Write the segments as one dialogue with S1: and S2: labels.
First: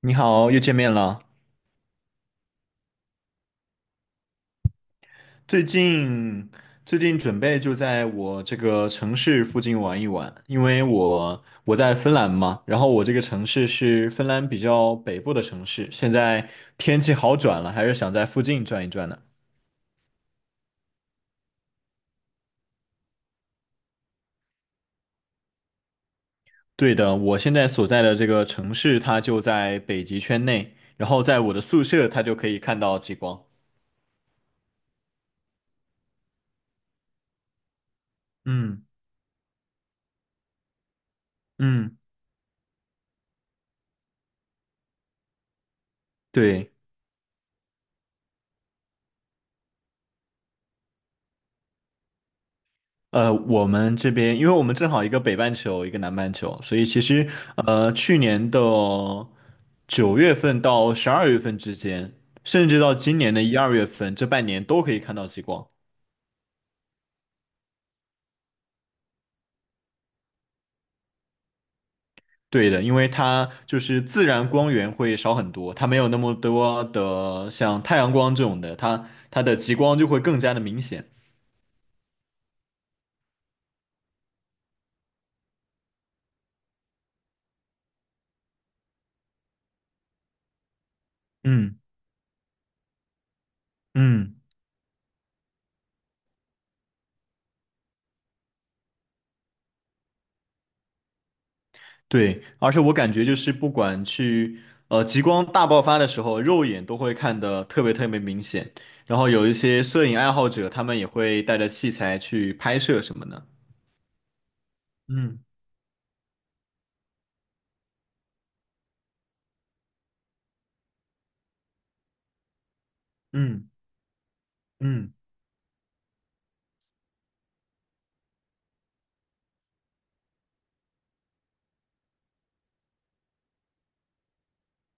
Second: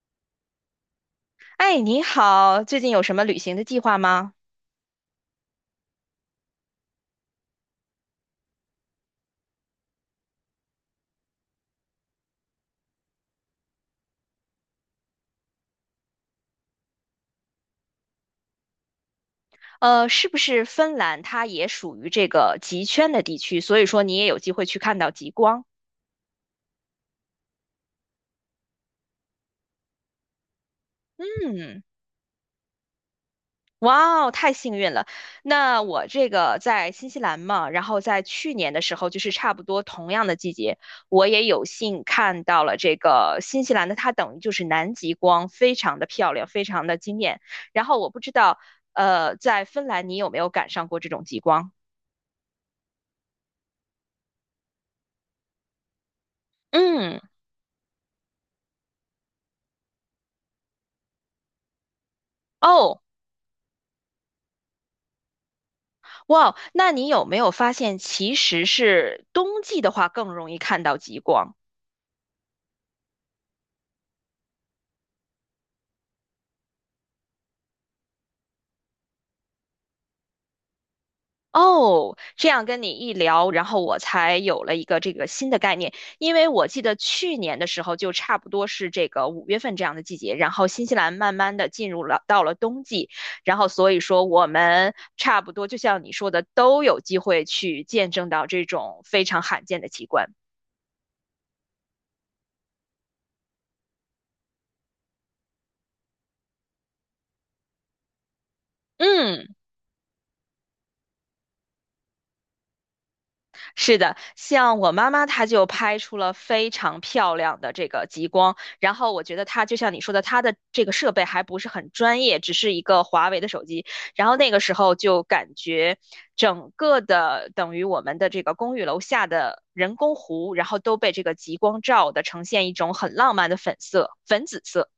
S1: 你好，又见面了。
S2: 哎，你好，最近有什么旅行的计划吗？
S1: 最近最近准备就在我这个城市附近玩一玩，因为我在芬兰嘛，然后我这个城市是芬兰比较北部的城市，现在天气好转了，还是想在附近转一转呢。
S2: 是不是芬兰它也属于这个极圈的地区，所以说你也有机会去看到极光？
S1: 对的，我现在所在的这个城市它就在北极圈内，然后在我的
S2: 嗯，
S1: 宿舍它就可以看到极光。
S2: 哇哦，太幸运了。那我这个在新西兰嘛，然后在去年的
S1: 嗯
S2: 时候，就是差不多同样的季节，我也有
S1: 嗯，
S2: 幸看到了这个新西兰的，它等于就是南极光，非常的漂亮，非
S1: 对。
S2: 常的惊艳。然后我不知道，在芬兰你有没有赶上过这种极光？
S1: 我们这边，因为我们正好一个北半球，一个南半球，所以其
S2: 嗯。
S1: 实去年的9月份到12月份之间，甚至到
S2: 哦，
S1: 今年的1、2月份，这半年都可以看到极光。
S2: 哇，那你有没有发现，其实是冬季的话更容易看到极光？
S1: 对的，因为它就是自然光源会少很多，它没有那么多的像太阳光这种的，它的极光就会更加的明显。
S2: 哦，这样跟你一聊，然后我才有了一个这个新的概念。因为我记得去年的时候，就差不多是这个五月份这样的季节，然后新西兰慢慢的
S1: 嗯
S2: 进入了到了冬季，然后所以说
S1: 嗯。
S2: 我们差不多就像你说的，都有机会去见证到这种非常罕见的奇观。
S1: 对，而且我感觉就是不管去呃极光大爆发的时候，肉眼都会看得特别特别明显。然后有
S2: 嗯。
S1: 一些摄影爱好者，他们也会带着器材去拍摄什么的。
S2: 是的，像我妈妈，
S1: 嗯
S2: 她就拍出了非常漂亮的这个极光。然后我觉得她就像你说的，她的这个设备还不是很专业，只是一个华为的手
S1: 嗯
S2: 机。然后那个时候
S1: 嗯，
S2: 就感觉整个的等于我们的这个公寓楼下的人工湖，然后都被这个极光照的呈现一种很浪漫的粉色、粉紫色。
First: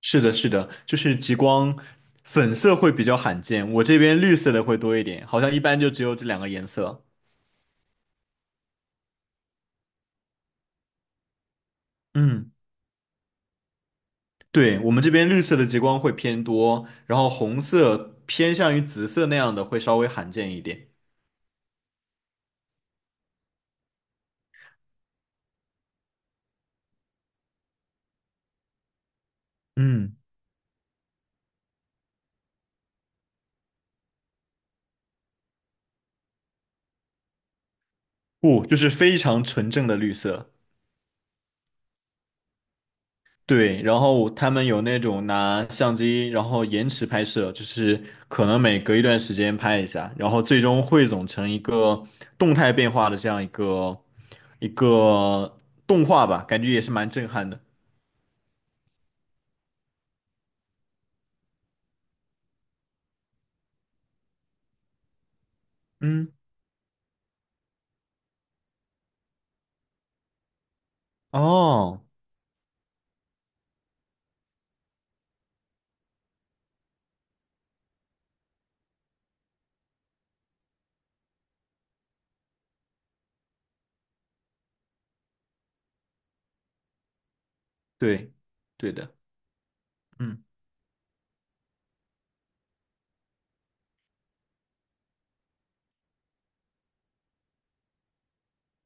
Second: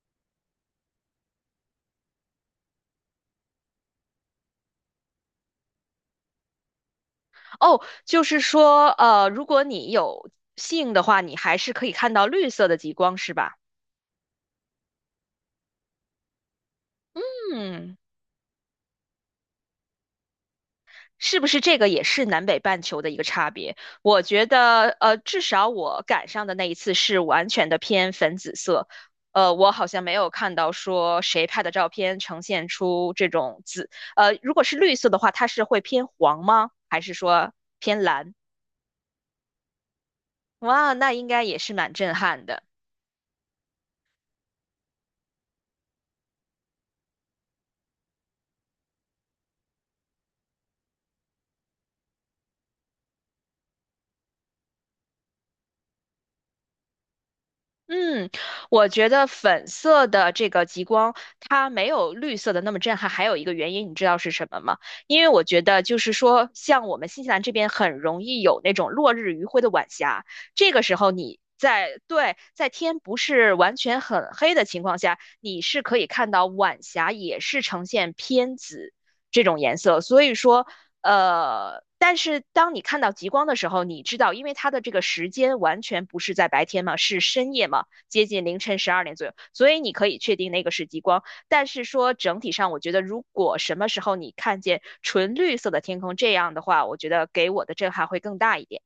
S1: 是的，是的，就是极光粉色会比较罕见，我这边绿色的会多一点，好像一般就只有这两个颜色。
S2: 哦，就是说，如果你有幸的话，你还是可以看到绿
S1: 嗯，
S2: 色的极光，是吧？
S1: 对，我们这边绿色的极光会偏多，然后红
S2: 嗯。
S1: 色偏向于紫色那样的会稍微罕见一点。
S2: 是不是这个也是南北半球的一个差别？我觉得，至少我赶上的那一次是完全的偏粉紫色，我好像没
S1: 嗯。
S2: 有看到说谁拍的照片呈现出这种紫，如果是绿色的话，它是会偏黄吗？还是说偏蓝？
S1: 不，就是非常纯正的绿色。
S2: 哇，那应该也是蛮震撼的。
S1: 对，然后他们有那种拿相机，然后延迟拍摄，就是可能每隔一段时间拍一下，然后最终汇总成一个动态变化的这样一个动画吧，感觉也是蛮震撼的。
S2: 嗯，我觉得粉色的这个极光，它没有绿色的那么震撼。还有一个原因，你知道是什么吗？因为我觉得就是
S1: 嗯，
S2: 说，像我们新西兰这边很容易有那种落日余晖的晚霞，这个时候你在，
S1: 哦，
S2: 对，在天不是完全很黑的情况下，你是可以看到晚霞也是呈现偏紫这种颜色。所以说，但是当你看到极光的时候，你知道，因为它的这个时间完全不是在白天嘛，是深夜嘛，接
S1: 对，
S2: 近凌晨十
S1: 对
S2: 二点
S1: 的。
S2: 左右，所以你可以确
S1: 嗯。
S2: 定那个是极光。但是说整体上，我觉得如果什么时候你看见纯绿色的天空这样的话，我觉得给我的震撼会更大一点。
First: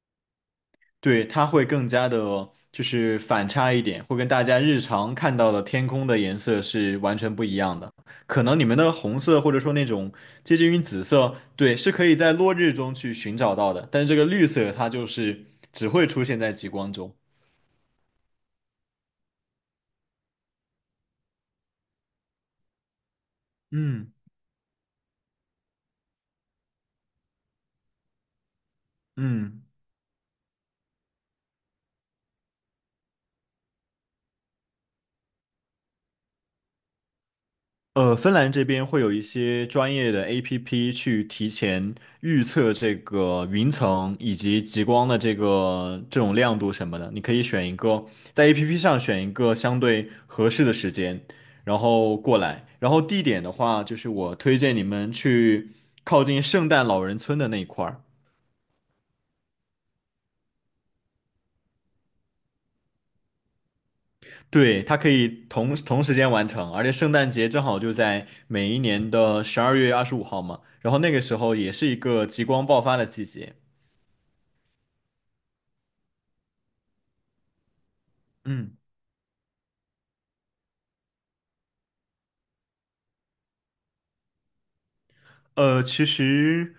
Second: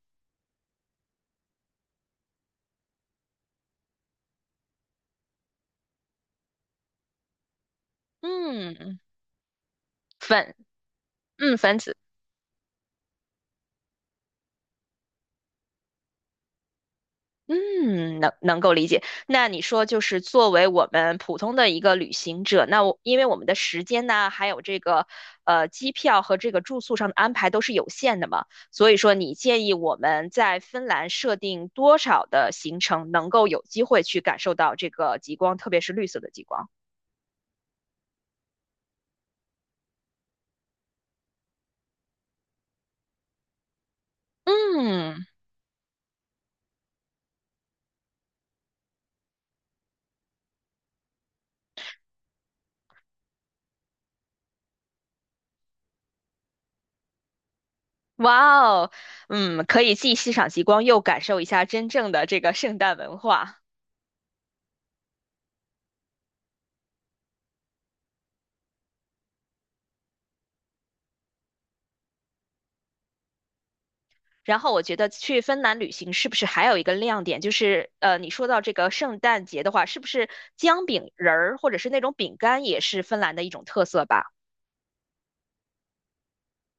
S1: 对，它会更加的，就是反差一点，会跟大家日常看到的天空的颜色是完全不一样的。可能你们的
S2: 嗯，
S1: 红色或者说那种
S2: 粉，
S1: 接近于紫色，
S2: 嗯，
S1: 对，
S2: 粉
S1: 是
S2: 紫。
S1: 可以在落日中去寻找到的，但是这个绿色它就是只会出现在极光中。
S2: 嗯，能够理解。那你说，就是作为我们普通的一个旅行者，那我因为我们的时间
S1: 嗯
S2: 呢，还有这个机票和这个住宿上的安排都是有限的嘛，所以说你
S1: 嗯，
S2: 建议我们在芬兰设定多少的行程，能够有机会去感受到这个极光，特别是绿色的极光？
S1: 芬兰这边会有一些专业的 APP 去提前预测这个云层以及极光的
S2: 嗯，
S1: 这个这种亮度什么的，你可以选一个在 APP 上选一个相对合适的时间，然后过来。然后地点的话，就是我推荐你们去靠近圣诞老人村的那一块儿，
S2: 哇哦，嗯，可以既欣赏极光，又感受一下真正的这个圣诞文化。
S1: 对，它可以同时间完成，而且圣诞节正好就在每一年的12月25号嘛，然后那个时候也是一个极光爆发的季节。
S2: 然后我觉得去芬兰旅行是不是还有一个亮点，就是你说到这
S1: 嗯，
S2: 个圣诞节的话，是不是姜饼人儿或者是那种饼干也是芬兰的一种特色吧？
S1: 其实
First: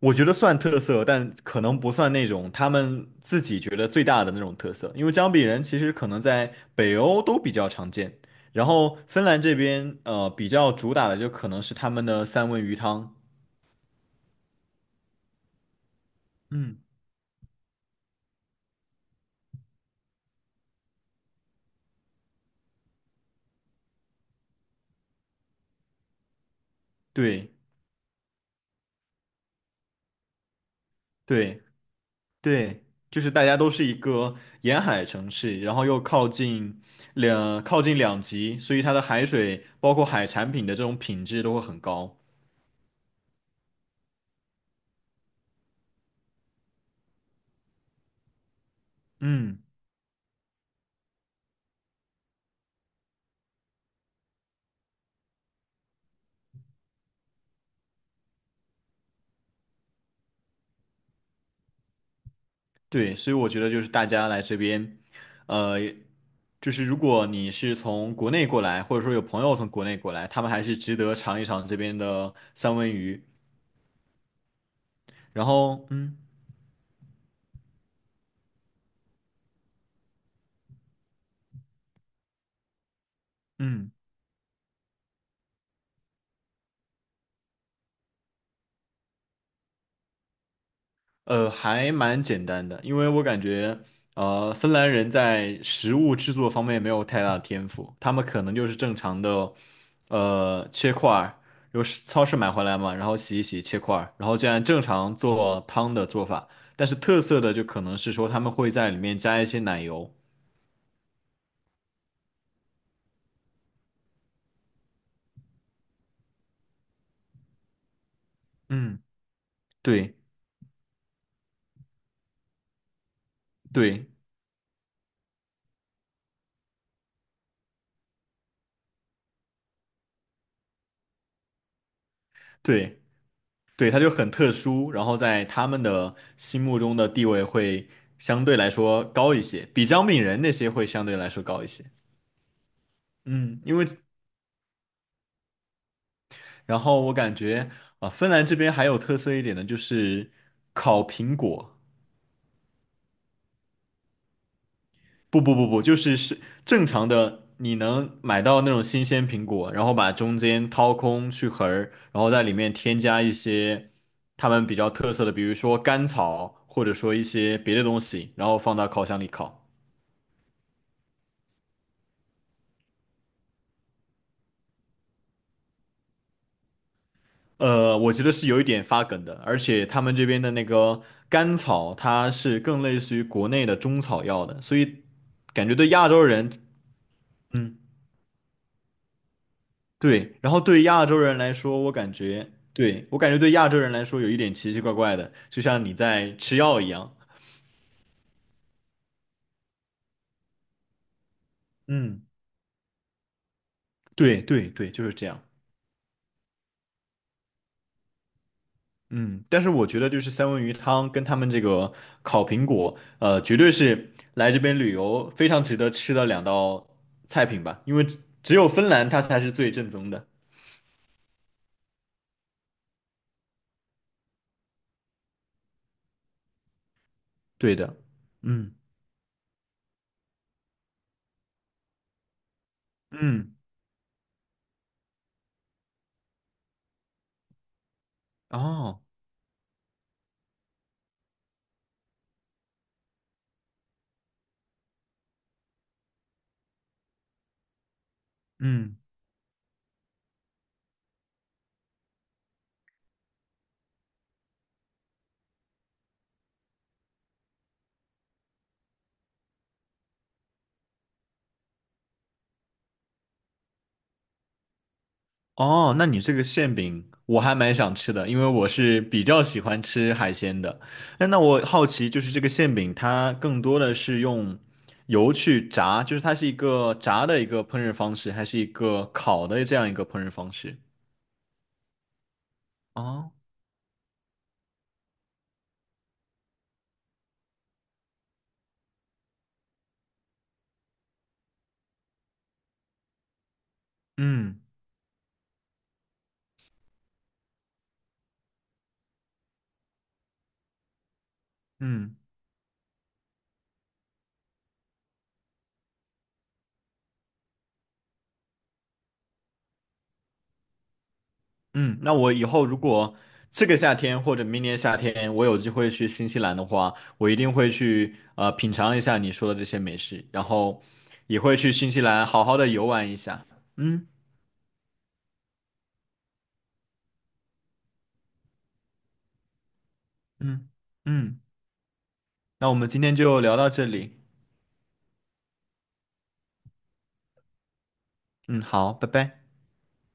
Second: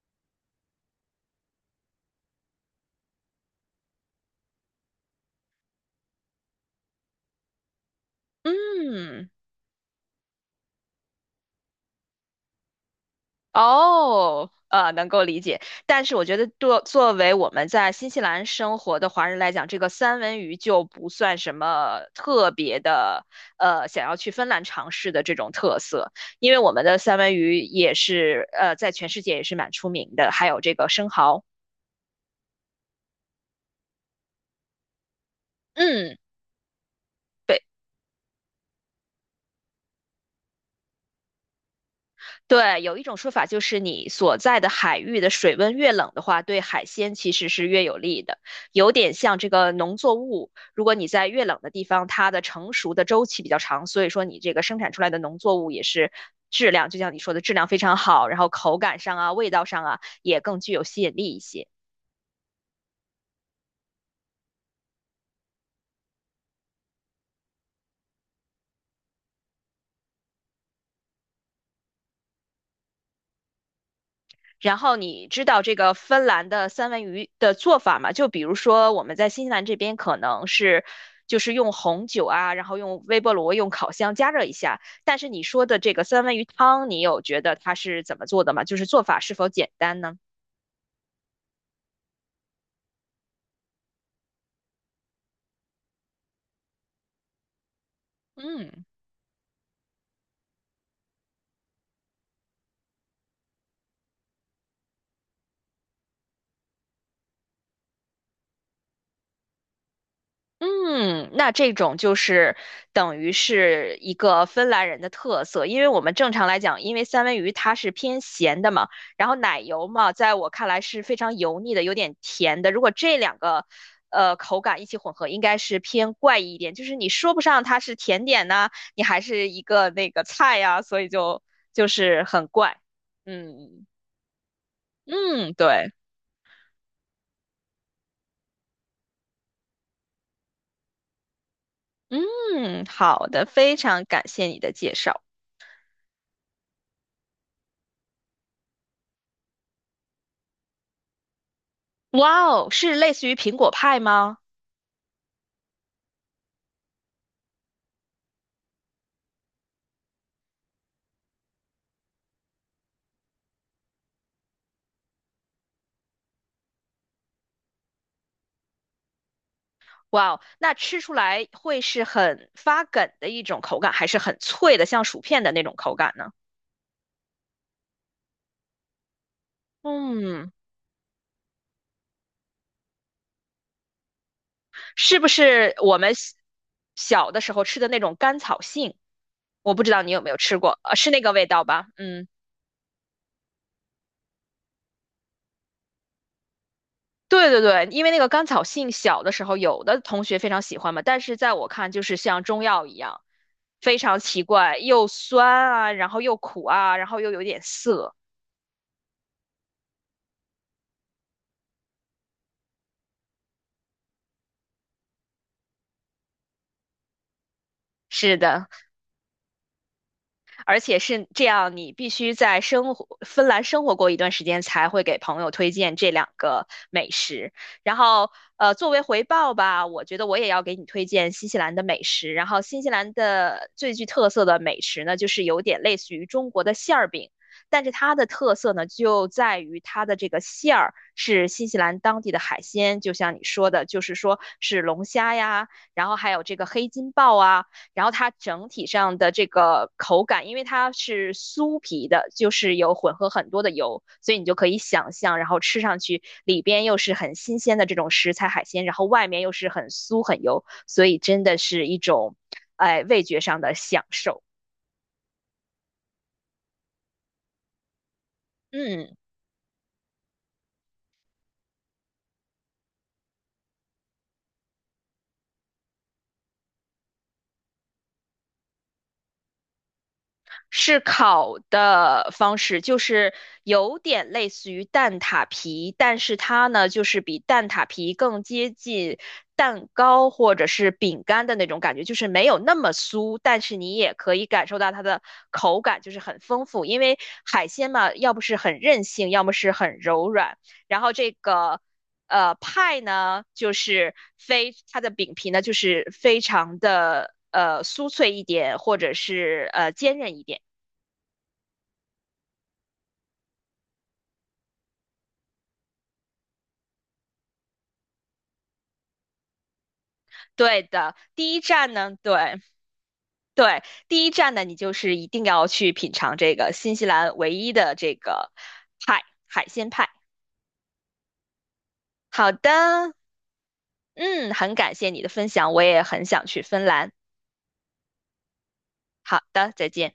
S1: 我觉得算特色，但可能不算那种他们自己觉得最大的那种特色，因为姜饼人其实可能在北欧都比较常见，然后芬
S2: 嗯，
S1: 兰这边比较主打的就可能是他们的三文鱼汤。
S2: 哦，能够理解。但是我觉得作
S1: 嗯，
S2: 作为我们在新西兰生活的华人来讲，这个三文鱼就不算什么特别的，想要去芬兰尝试的这种特色，因为我们的三文
S1: 对
S2: 鱼也是在全世界也是蛮出名的，还有这个生蚝。
S1: 对对，就是大家都是一个沿海城市，然后又
S2: 嗯。
S1: 靠近
S2: 对，
S1: 两极，所以它的海水包括海产品的这种品质都会很高。
S2: 对，有一种说法就是你所在的海域的水温越冷的话，对海鲜其实是越有利的，有点像这
S1: 嗯。
S2: 个农作物，如果你在越冷的地方，它的成熟的周期比较长，所以说你这个生产出来的农作物也是质量，就像你说的质量非常好，然后口感上啊、味道上啊也更具有吸引力一些。
S1: 对，所以我觉得就是大家来这边，呃，就是如果你是从国内过来，或者说有朋友从国内过来，他们还是值得尝一尝这边的三文鱼。
S2: 然后你知
S1: 然
S2: 道这
S1: 后，
S2: 个
S1: 嗯
S2: 芬兰的三文鱼的做法吗？就比如说我们在新西兰这边可能是就是用红酒啊，然后用微波炉、用烤
S1: 嗯。
S2: 箱加热一下。但是你说的这个三文鱼汤，你有觉得它是怎么做的吗？就是做法是否简单呢？
S1: 还蛮简单的，因为我感觉，芬兰人在食物制作方面没有太大的天赋，他们可能就是
S2: 嗯。
S1: 正常的，切块儿，由市超市买回来嘛，然后洗一洗切块儿，然后这样正常做汤的做法。但是特色的就可能是说他们会在里面加一些奶油。
S2: 嗯，那这种就是等于是一个芬兰人的特色，因为我们正常来讲，因为三文鱼它是偏咸的嘛，
S1: 嗯，
S2: 然后奶油嘛，
S1: 对
S2: 在我看来是非常油腻的，有点甜的。如果这两个
S1: 对
S2: 口感一起混合，应该是偏怪异一点，就是你说不上它是甜点呐、你还是一个那个菜呀、所以就是很怪。
S1: 对
S2: 嗯
S1: 对，它就很特殊，然后在
S2: 嗯，
S1: 他们
S2: 对，
S1: 的心目中的地位会相对来说高一些，比姜饼人那些会相对来说高一些。
S2: 嗯，好的，
S1: 嗯，
S2: 非常感谢你的介绍。
S1: 然后我感觉啊，芬兰这边还有特色一点的就是烤苹果，
S2: 哇哦，是类似于苹果派吗？
S1: 不不不不，就是正常的，你能买到那种新鲜苹果，然后把中间掏空去核儿，然后在里面添加一些他们比较特色的，比如说甘草，或者说一些别的东西，然后放到烤箱里烤。
S2: 哇哦，那吃出来会是很发梗的一种口感，还是很脆的，像薯片的那种口感呢？
S1: 呃，我觉得是有一点发梗的，而且他们这边
S2: 嗯，
S1: 的那个甘草，它是更类似于国内的中草药的，所以
S2: 是不
S1: 感
S2: 是
S1: 觉对
S2: 我
S1: 亚
S2: 们
S1: 洲
S2: 小
S1: 人，
S2: 小的时候
S1: 嗯，
S2: 吃的那种甘草杏？我不知道你有没
S1: 对，
S2: 有
S1: 然
S2: 吃
S1: 后
S2: 过，
S1: 对亚
S2: 是
S1: 洲
S2: 那个
S1: 人
S2: 味
S1: 来
S2: 道
S1: 说，
S2: 吧？
S1: 我感
S2: 嗯，
S1: 觉，对，我感觉对亚洲人来说有一点奇奇怪怪的，就像你在吃药一样，
S2: 对对对，因为那个甘草杏小的时候有的同学非常喜欢嘛，但是在我看就是
S1: 嗯，
S2: 像中药一样，非常
S1: 对
S2: 奇
S1: 对
S2: 怪，
S1: 对，就
S2: 又
S1: 是这样。
S2: 酸啊，然后又苦啊，然后又有点涩。
S1: 嗯，但是我觉得就是三文鱼汤跟他们这个烤苹果，呃，绝对是来这边旅游非常值得吃的两道菜品吧，因为只
S2: 是
S1: 只
S2: 的。
S1: 有芬兰它才是最正宗的。
S2: 而且是这样，你必须在芬兰生活过一段时间，才会给朋友推荐这两个美食。
S1: 对的，
S2: 然后，
S1: 嗯
S2: 作为回报吧，我觉得我也要给你推荐新西兰的美食。然后，新西兰
S1: 嗯，
S2: 的最具特色的美食呢，就是有点类似于中国的馅儿饼，但是它的特色呢，
S1: 哦，
S2: 就在于它的这个馅儿是新西兰当地的海鲜，就像你说的，就是说是龙虾呀，然后还有这个黑金鲍啊。然后它整体
S1: 嗯。
S2: 上的这个口感，因为它是酥皮的，就是有混合很多的油，所以你就可以想象，然后吃上去里边又是很新鲜的这种食材海鲜，然后外面又是很酥很油，所以真的是一种，哎，味觉上的享受。
S1: 哦，那你这个馅饼我还蛮想吃的，因为我是
S2: 嗯。
S1: 比较喜欢吃海鲜的。那我好奇，就是这个馅饼它更多的是用油去炸，就是它是一个炸的一个烹饪方式，还是一个烤的这样一个烹饪方式？
S2: 是烤的方式，就是
S1: 哦，
S2: 有点类似于蛋挞皮，但是它呢，就是比蛋挞皮更接近蛋糕或者是饼干的那种感觉，就是没有那么酥，但是你也可以
S1: 嗯
S2: 感受到它的口感就是很丰富，因为海鲜嘛，要不是很韧性，要么是很柔软，然后这个。
S1: 嗯
S2: 派呢，就是非它的饼皮呢，就是非常的酥脆一点，或者是坚韧一点。
S1: 嗯，那我以后如果这个夏天或者明年夏天我有机会去新西兰的话，我一定会去品尝一下你说的这些美食，然
S2: 对
S1: 后
S2: 的，
S1: 也
S2: 第
S1: 会
S2: 一
S1: 去新
S2: 站
S1: 西
S2: 呢，
S1: 兰好好
S2: 对
S1: 的游玩一下。
S2: 对，
S1: 嗯。
S2: 第一站呢，你就是一定要去品尝这个新西兰唯一的这个派，海鲜派。
S1: 嗯嗯，
S2: 好
S1: 那
S2: 的，
S1: 我们今天就聊到这里。
S2: 嗯，很感谢你的分享，我也很想去芬兰。
S1: 嗯，好，拜
S2: 好
S1: 拜。
S2: 的，再见。